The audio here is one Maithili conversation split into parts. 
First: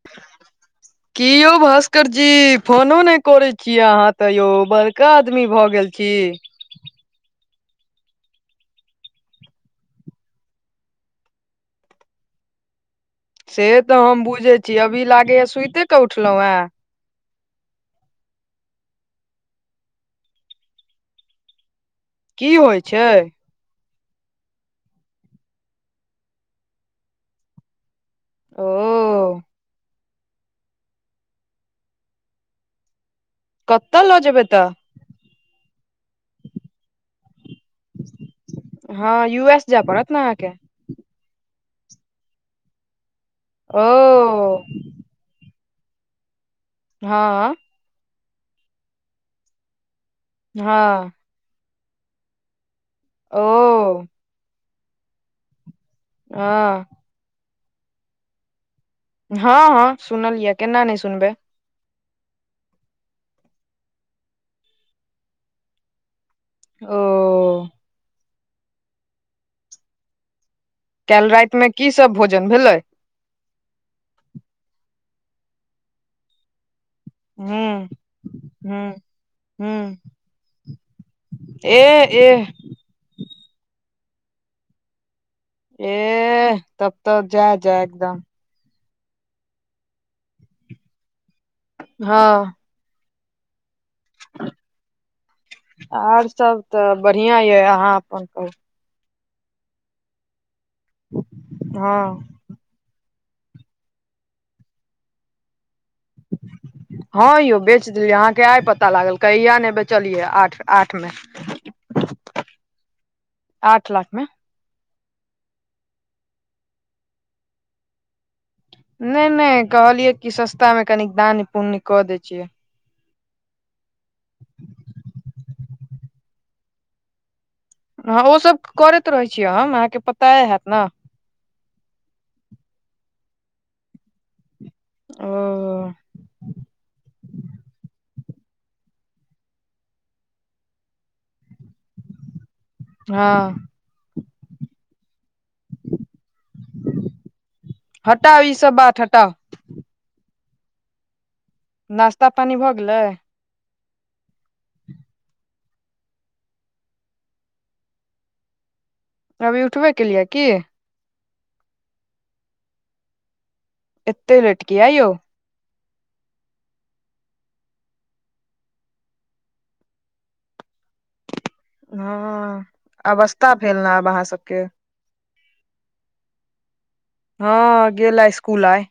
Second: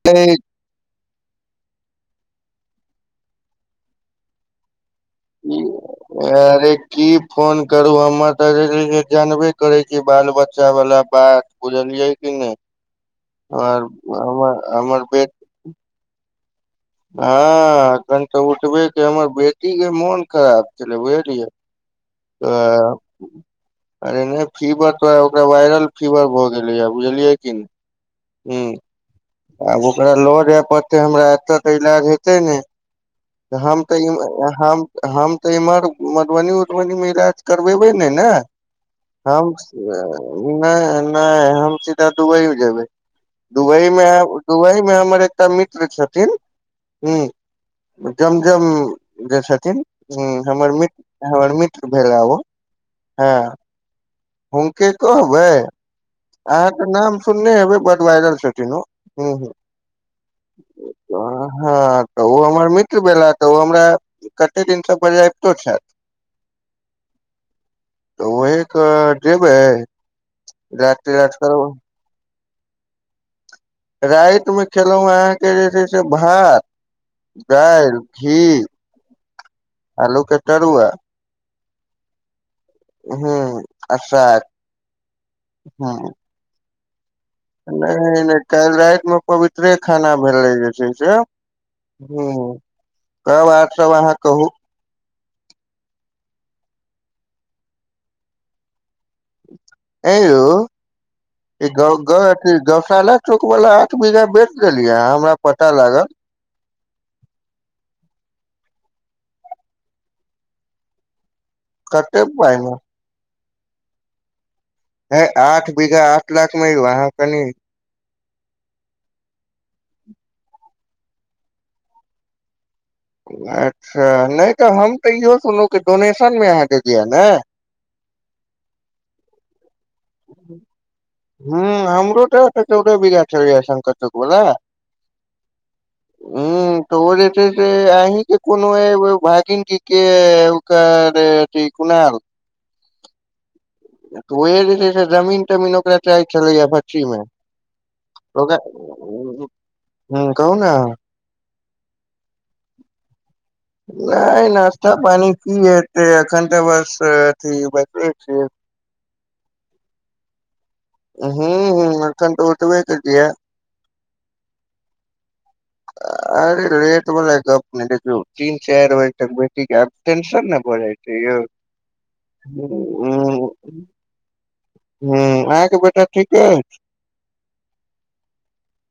[unintelligible] की यौ भास्कर जी फोनो नै करे छियै अहाँ तऽ यौ बड़ क आदमी की भऽ गेल छी अरे की फोन करू हमर तऽ जे से जानबे करे छी बाल बच्चा वाला बात बुझलियै कि नै से तऽ हम बुझे छी हमर अभी बे लागेए सुतै कऽ उठलौ है हँ एखन तऽ उठबे केँ हमर बेटी केँ मोन खराब छलै बुझलियै [unintelligible] छै [unintelligible] अरे नै फीवर तो ओकरा वायरल फीवर भऽ गेलैया बुझलियै की नै [inaudible] हु ओ आब ओकरा लऽ जाय पड़ते हमरा एतय तऽ ईलाज हेते नै हम कतऽ तऽ लऽ जेबै [unintelligible] तऽ हम तऽ इमहर मधुबनी उधबनी में इलाज करबेबै नै न हँ [unintelligible] हम यू एस जाय पड़त ने अहाँके नै नहि हम सीधा दुवई मे जेबै ओ दुवई मे एहिमे हमर एकटा मित्र छथिन हँ हू जम जम जे छथिन हा हमर हँ मित्र हमर मित्र भेला ओ ह ओ हुनक कहबै हँ अहाँकेँ नाम सुनने हेबै बड वायरल छथिन ओ ह ह सुनलियै केना नहि सुनबै हा तऽ ओ हमर मित्र भेला तऽ ओ हमरा कते दिनसँ बजैबतो छैल। ओ। तऽ ओहेकात जैबे। काइल राइत मे कि सभ भोजन भेलै। राइत मे खेलौ अहाँकेँ जे छै से भात। हूँ दाइल घी हूँ हूँ आलु के तरुआ। एह एह हू अस एह तब तब जा जा नहि एकदम नहि काल्हि राति मे पवित्रे खाना भेलै जे छै से हू हँ तऽ आर सभ सब अहाँ कहू ओर सभ तऽ बढ़िआ यऽ अहाँ अपन कहू आए ई हँ घर गौशाला चौक वाला आठ बीघहा बेच देलियै अहाॅं हमरा पता लागल। हाॅ यौ बेच देलियै अहाँके आय पता लागल कहिया ने बेचलियै आठ आठ मे कते पाई मे। आठ लाख में। है आठ बीघहा आठ लाख में यो आहाॅं कनी। नै नै कहलियै कि सस्ता मे कनि दान पुण्य कऽ दै छियै अच्छा नै तऽ हम तऽ इहो सुनलो कि डोनेशन मे अहाँकेँ दिआ ने। हा ओ सभ करैत रहै छियै हम अहाँकेँ पता हैत न। हु हमरो तऽ त चौदह बीघहा छलै या शंकर चौक वाला। ओ हु तऽ ओ जे छै से आहे के। कोनो ए भागिनी के ओकर हा वेहे जे छै से जमीन तमीन ओकरा चाह छलैय भछी मे हटाउ ई ओकरा सब बात हटाउ हु कहू ने अहाॅं। नास्ता पानी भऽ गिलै। नैय नास्ता पानी कि हते एखन तऽ बस एतहि बैठले छियै। अभी उठबे केलियेय कि हु हु अखन तऽ उठबे कतियै। एते लेट किया यो। [inaudible] अरे लेट वला गप्प नहि देखियौ तीन चाइर बजे तक बैठिके आब टेशन ने भऽ जाय छै यौ। हाॅ अवस्था भेल नै आब अहाँ सभके। हु अहाॅं के बेटा ठीक अछि। हा गेला स्कुल आय।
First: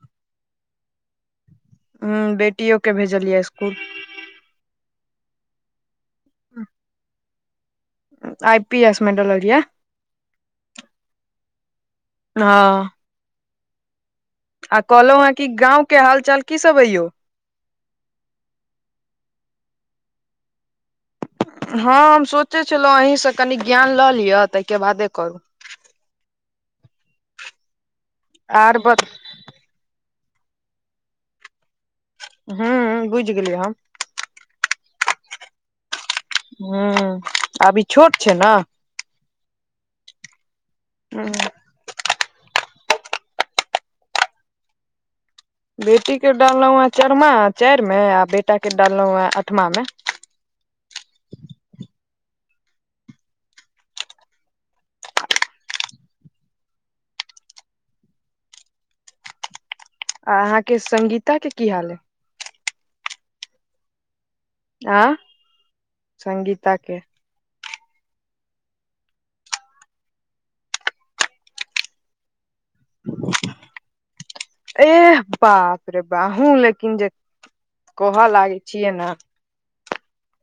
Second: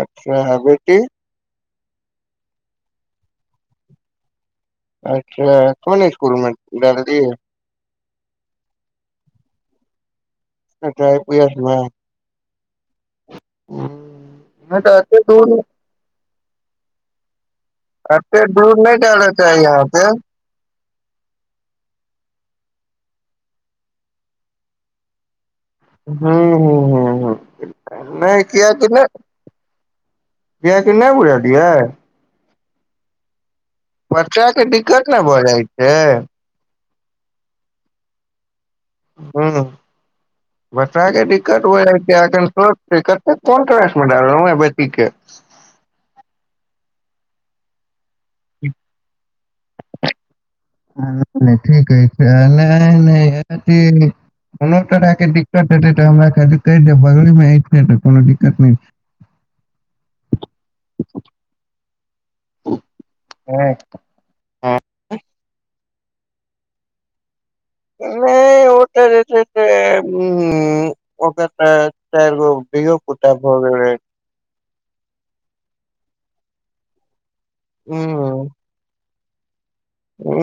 अच्छा आ बेटी। हु बेटियो के भेजलियै स्कुल। अच्छा कोन इस्कुल मे डाल लियै। आइ पी एस मे डललिया। अच्छा आइ पी एस मे हाॅं। हुं। आ कहलौ हें की गाँंव के हाल चाल की सब अय यौ अते दुर नै डाल चाही यहाॅं के। हाॅं हम सोचै छलौ अहिसॅं कनी ज्ञान लऽ लिअ तैके बादे करू। हुं हुं हुं हुं नै किया आर की ने बत कियाकी नै बुझलियाय। हूं हूँ बुइझ गेलियै हम। बच्चा के दिक्कत ने भऽ जाइ छै, हूँ आब ई छोट छै न हूँ बच्चाक दिक्कत को क मे बे के [unintelligible] बेटी के डाललौ हें चरमा चारि मे आ बेटा के डाललौ हें आठमा मे नै नै ठीक अईछ नै नै ठीक कोनो तरह के दिक्कत हेतै तऽ हमरा खाली कैह देब बगले मे एछै तऽ कोनो दिक्कत नै छै आहाँके संगीता के की हाल यै हुं अय। [unintelligible] आँ संगीता के। नै ओतै रहै छै। ऐ ऊं। बता एह बाप रे बा अहू लेकिन जे ह कहऽ लागै छियै न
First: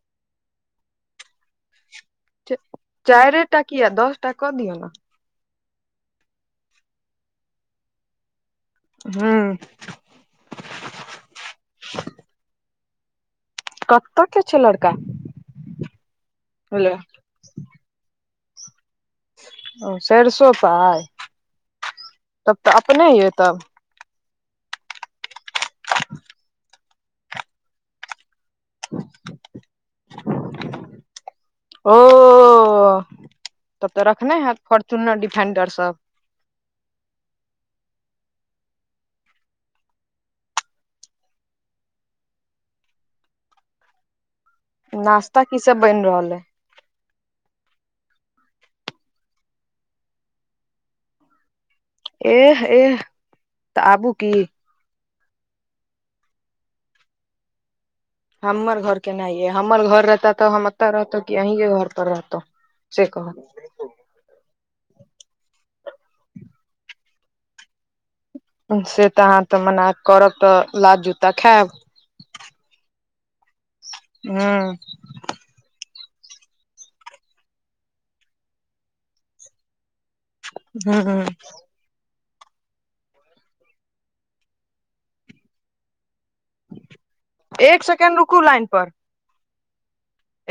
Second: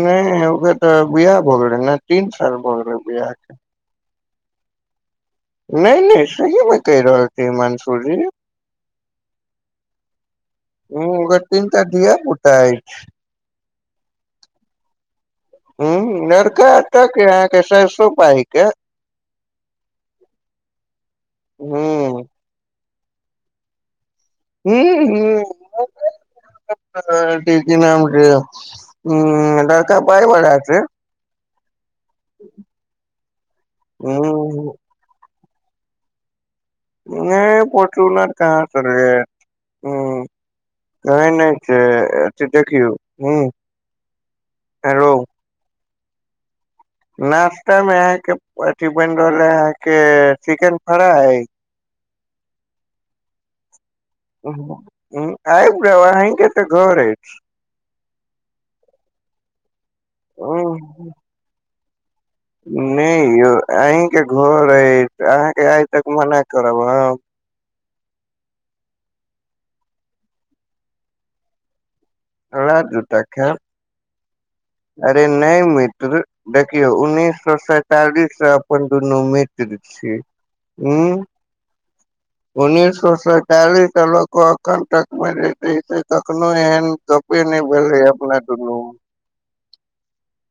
नै ओकर तऽ बआ भोल रहे [unintelligible] चारिटा किया दसटा कऽ दिअ न नै नै सही मे कहि रहल छी मंसू जी हूँ। हूँ ओकरा तीनटा ढाया पुटा एछ कतके छै लड़का हूँ नरका ले एत के अहाँ के सरसो पाही के ओ सरिसो पाएह, ह तब तऽ अपने यइ तब हूँ हूँ [unintelligible] हूँ लरका पाय बला छै ओ तब तऽ ह रखने हएत फोर्चुनर डिफेंडर सब नै फर्चूनर कहाँ स [unintelligible] नै नै से अथी देखियौ हूँ नास्ता की सब बैन रहल अई नाास्ता मे अहाँके अथी बनि रहल आ अहाँके चिकेन फ्राय एह एह तऽ आबू की हूँ हूँ आईब जाव अीही के तऽ घर एछ हमर घर केनायै हमर घर रहता तऽ हम एतऽ रहतौ कि अहींके घर पर रहतौ नै यौ अहींके घर अछि अहाँके आइ तक मना करब हम से तऽ अहाँ तऽ मना करब तऽ लात जूता खायब, अरा जुता खा हा अरे नहि मित्र देखियौ उन्नीस सए सैतालिस से अपन दुनू मित्र छी, हू। उन्ननीस सए सैतालिस अल को अख तक मे कखनो एहन गपे नहि एक भेल रहे सेकेंड अपना रुकू लाइन दुन पर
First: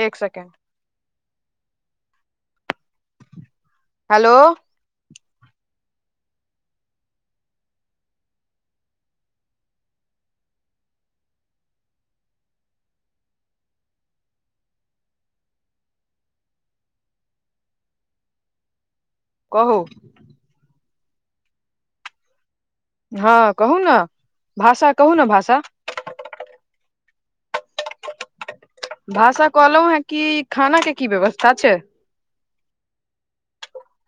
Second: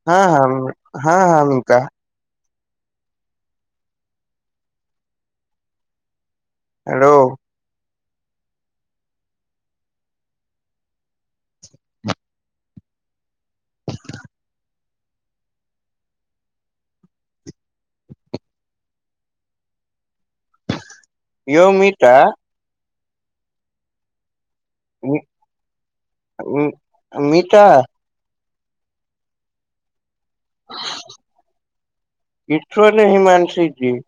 एक हँ सेकेंड हँ ह अिका हेलो। हेलो। कहू यौ मीथा ह कहू ने भाषा कहू ने भाषा मीटा भाषा कहलँ है कि खाना के कि व्यवस्था छै। ईश्वर ही मानसी छीय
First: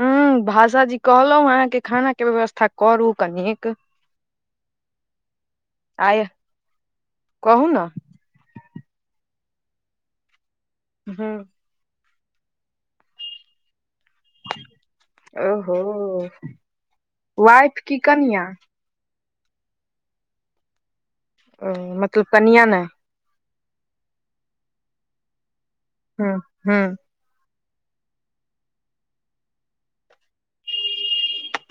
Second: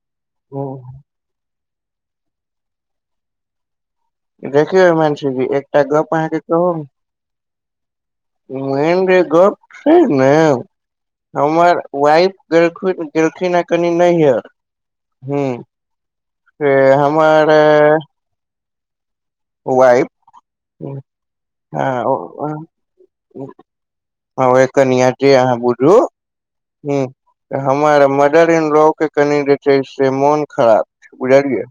हा भाष जी कहलहु अहाँकेँ खाना के व्यवस्था करू कनिक देखियौ मंसीजी एकटा गप आय अहाँकेँ कहू कहू न मेन जे गप छै ने ह हमर वाइफ गेलखिन या कनि नहियर ओहो से हमर वाइफ कि कनिया वाइफ हँ ओ मतलब कनिया नहि हा कनिया जे अहाँ बुझू ह हमर मदर इन ला के कनि जे छै से मोन खराब छै बुझलियै,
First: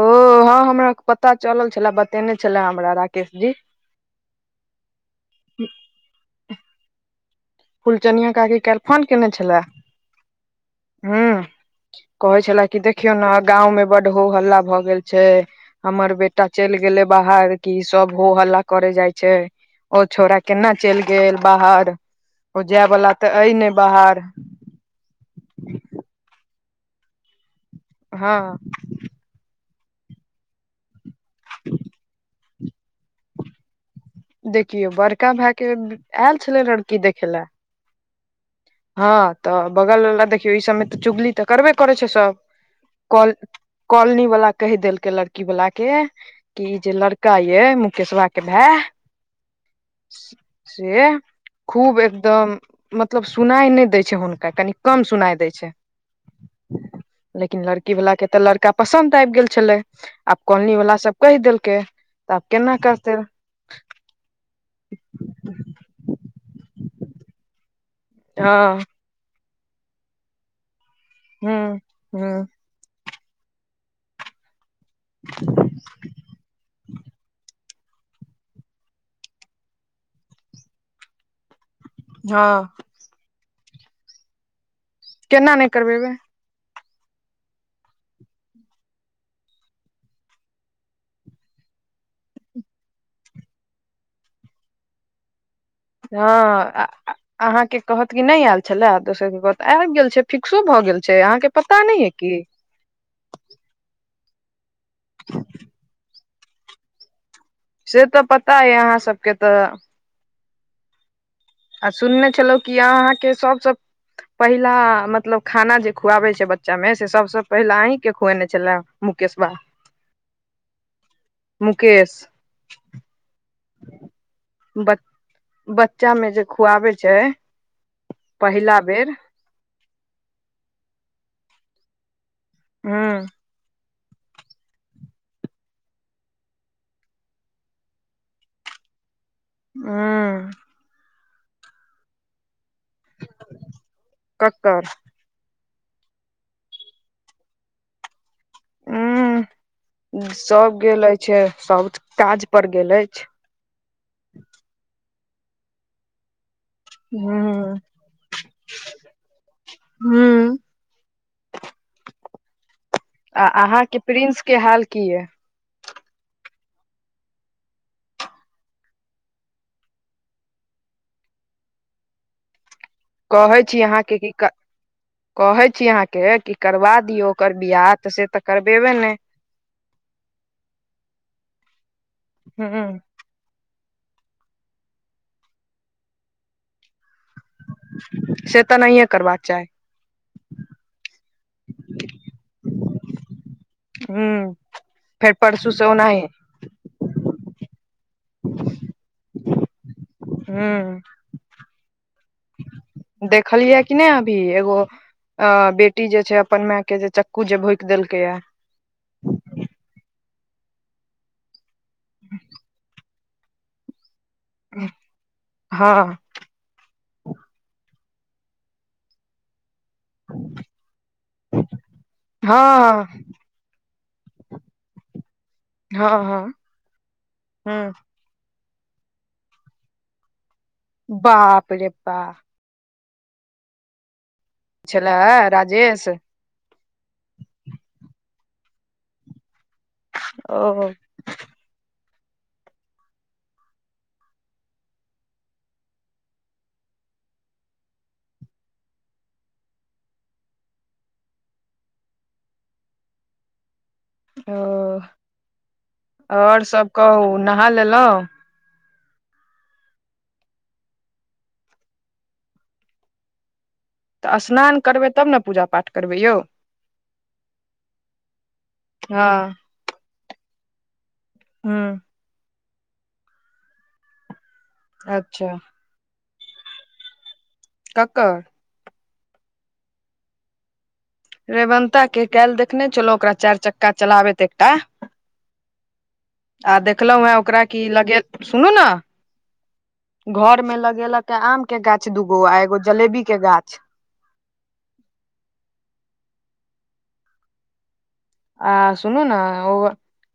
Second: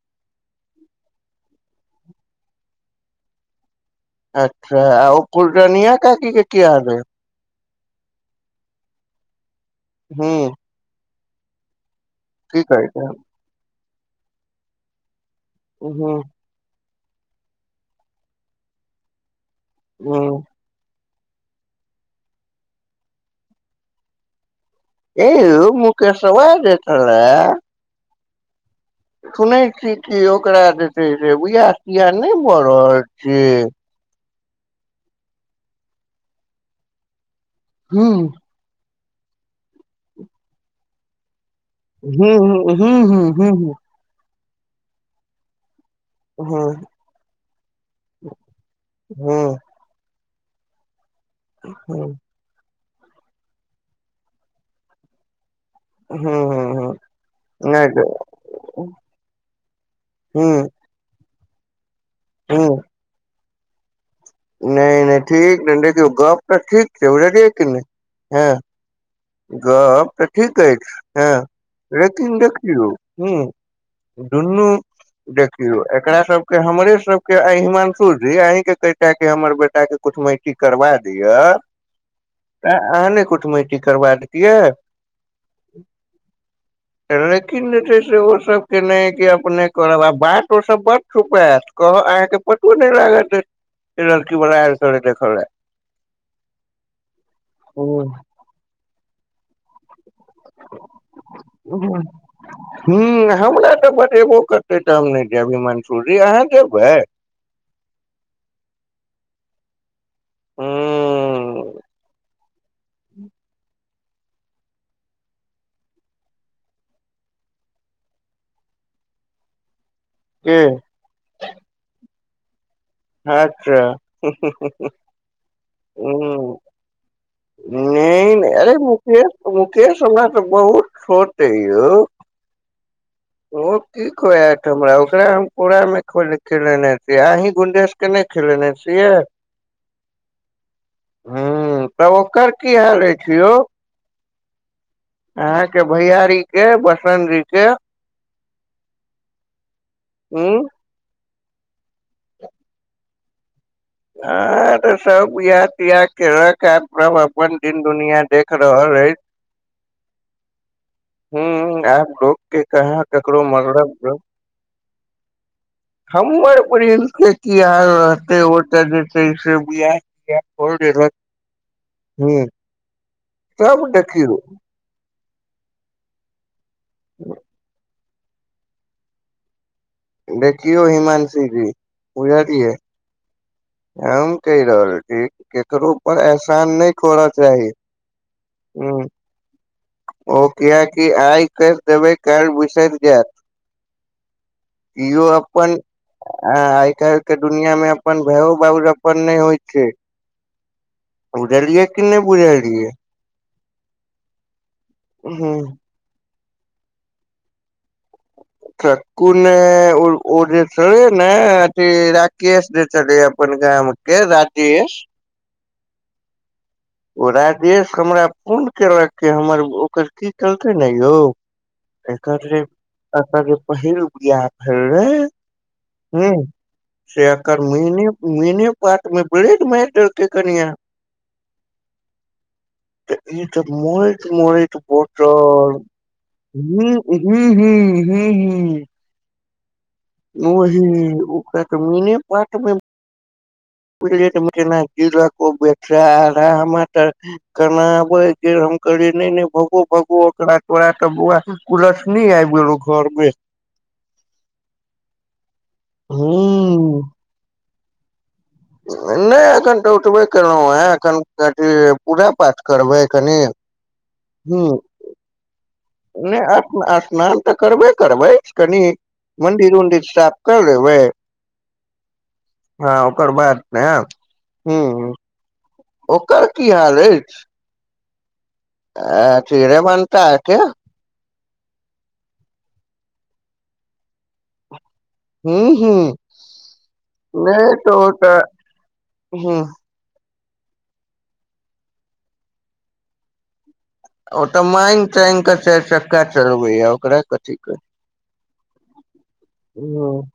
ओ ह हमरा पता चलल छलए बतेने छले हमरा राकेश जी। अच्छा आ ओ फुलरा निया काकि किआ हल कुलचनिय काकी आके काल्हि फोन केयने छलए हू। हू कहे छल कि कहै छै देखियौ ना गाव बड हो हल्ला भए गेल छै ह हमर बेटी बेटा चलि गेलै बाहर कऽ सभ हो हल्ला करे जाइ छै ओ ह छौड़ केना चलि गेल बाहर। ओ जाय वाला तऽ अइ ने बाहर एौ मुकेश वा जे छैला ह सुनै छी कि ओकरा जे छै से विहा तिहा नहि भऽ रहल छिय देखिऔ बड़का भाय के आयल छले लड़की देखे ल हू। ह तऽ बगलवाला देखियौ ई सभमे तऽ चुगली तऽ करबे करे छै हू सभ हू हू कल हू हू कॉलनी वाला कहि देलकै लड़की वाला के हू कि ई जे लड़का ये मुकेश बा के भाय हू से खूब हू एकदम मतलब। सुनाई नय दै छै हुनका कनि कम सुनाई देय छै हू हू ह लेकिन लड़की वला के तऽ लड़का पसंन्द आबि गेल छलै आब हू कॉलोनी वाला सब कहि देलकै तऽ आब केना करते नय नय ठीक देखियौ गप तऽ ठीक बभुजालिये कि नय हँ गप तऽ ठीक अछि ह हूँ हूँ लेकिन देखि यौ ह दुनू देखियौ एकरा सबके हमरे सबके एहिमान स जी अहीं के कटा के हमर बेटा के कुछ मटी करबा दिअ हँ तऽ अहाँने कुटुमटी करबा देतियै केना नय करबेबै लेकिन जे छै से ओ सब केने कि अपने करब आ बात ओ सब बड़ छुपत कह अहाँके पतो नय लाग देत लड़की बला आयल देखऽ ल ह अहाँ के कहत की लए नय आयल छले आ दोसर के कहत आबि गेल छै फिक्सो भऽ गेल छै अहाँ के हु हमरा तऽ बतेबो करत से त हम नय जैब हीमंसू जी अहाँ जेबै से तऽ पता यै अहाँ सबके हु आ सुनने छलहुँ कि अहाँके सबसँ पहिला मतलब खाना जे खुआबै छै बच्चा मे से सबसँ पहिल अहींके खुएने छला मुकेशबा के मुकेश अच्छा हुहुहु ब बच्चा में जे खुआबे छै नहि नहि अरे पहिला बेर मुकेश मुकेश हमरा तऽ बहुत सोत है यौ। हँ ओ की कहत हमरा ओकरा हम पूरा मे खो खनेेने छी अहीं गुंडस के ने खेलेने छियै हँ ह तब ओकर की हाल छै यौ ककर अहाँ के भैयारी के बसंजी के ह हूँ सब गेल अछि साउथ काज पर गेल अछि आ तऽ स बिहा तिआ केलक या सब अपन हूं दिन दुनिया देख रहल अछि हूं ह आब लोक के कहाँ। ककरो आ अहा मतलब के बा। प्रिन्स के हाल की ये। हमर परल के की हाल रहते ओ जे छै से बिहा तिहा क लेलक ह। कहै छी अहाँ के की, कहै छी अहाँके कि करबा दियौ ओकर बियाह तऽ से तऽ करबेबे ने। देखियौ हिमांशी जी बुझालिये हूं हम कहि रहल छी केकरो पर एहसान नय करा चाही से तऽ नहिये करबाक चाही ओ किया कि आइ कऽ देबै कार बिसरि जायत। हू इो अपन। आ आइ काल्हि के दुनिया मे अपन भयो बाबज अपन नहि होइ छै। हूँ बुझलियै कि नहि बुझलियै। देखलियै कि नहि अभी एगो आ हूँ बेट। कुट्ट जे छै अपन माय के जे चक्कू जे भोक देलकै या। चक्कू ने ओ जे चल ने अथि राकेश जे चल। कोनकम के राजेश ह ओ राजेश हमरा पूर्ण केलक के हमर ओकर। कि कलकै ने यौ एकर जे हँ ए जे पहिल बआ। भेले हँ हा हँ से आर ह मुहिनी। मने पात मे ब्रेड मार देलकै कनिया। बाप रे बाप तऽ ई तऽ मरैत मरैत तऽ छलै बचत राजेश ह हू हू हू। ओ ओहि ओकरा तऽ मेने पर्त मे झलना ज बे आ तऽ। [unintelligible] केना आबै हम करिय नहि भगो भगो ओकरा तोरा तऽ बुआ। कुलक्छिनी आबि गेलौ घरमे। ओ ओर हूं सभ कहू नहा लेलहुँ। नहि एखन तऽ उठबे केलहुँ हँ एखन अथी पूजा पाठ करबै कनि। तऽ हूं स्नान करबै तब ने पूजा पाठ। करबै यौ नहि स्नान तऽ करबे करबै कनि हँ मंन्दिर उदिर साफ। क ने भै। हँ। ह ओकर बात नेहैब अच्छा। ओकर कि हाल अछि। ककर आ रेवंता के रेवंता के काल्हि देखने छलो ओकरा चारि चक्का चलाबैत एकटा। हूं हूं आ देखलहुँ हे ओकरा नहि कि तऽ ओ तऽ लगेल सुनू ने हूं घर मे लगेलक आम के गाछ दूगो आ एगो जलेबी के गाछ ओ तऽ मागि तागि कऽ चारि चक्का चलबैया ओकरा कथी क आ सुनू ने ओ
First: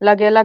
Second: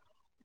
लगेल कऽ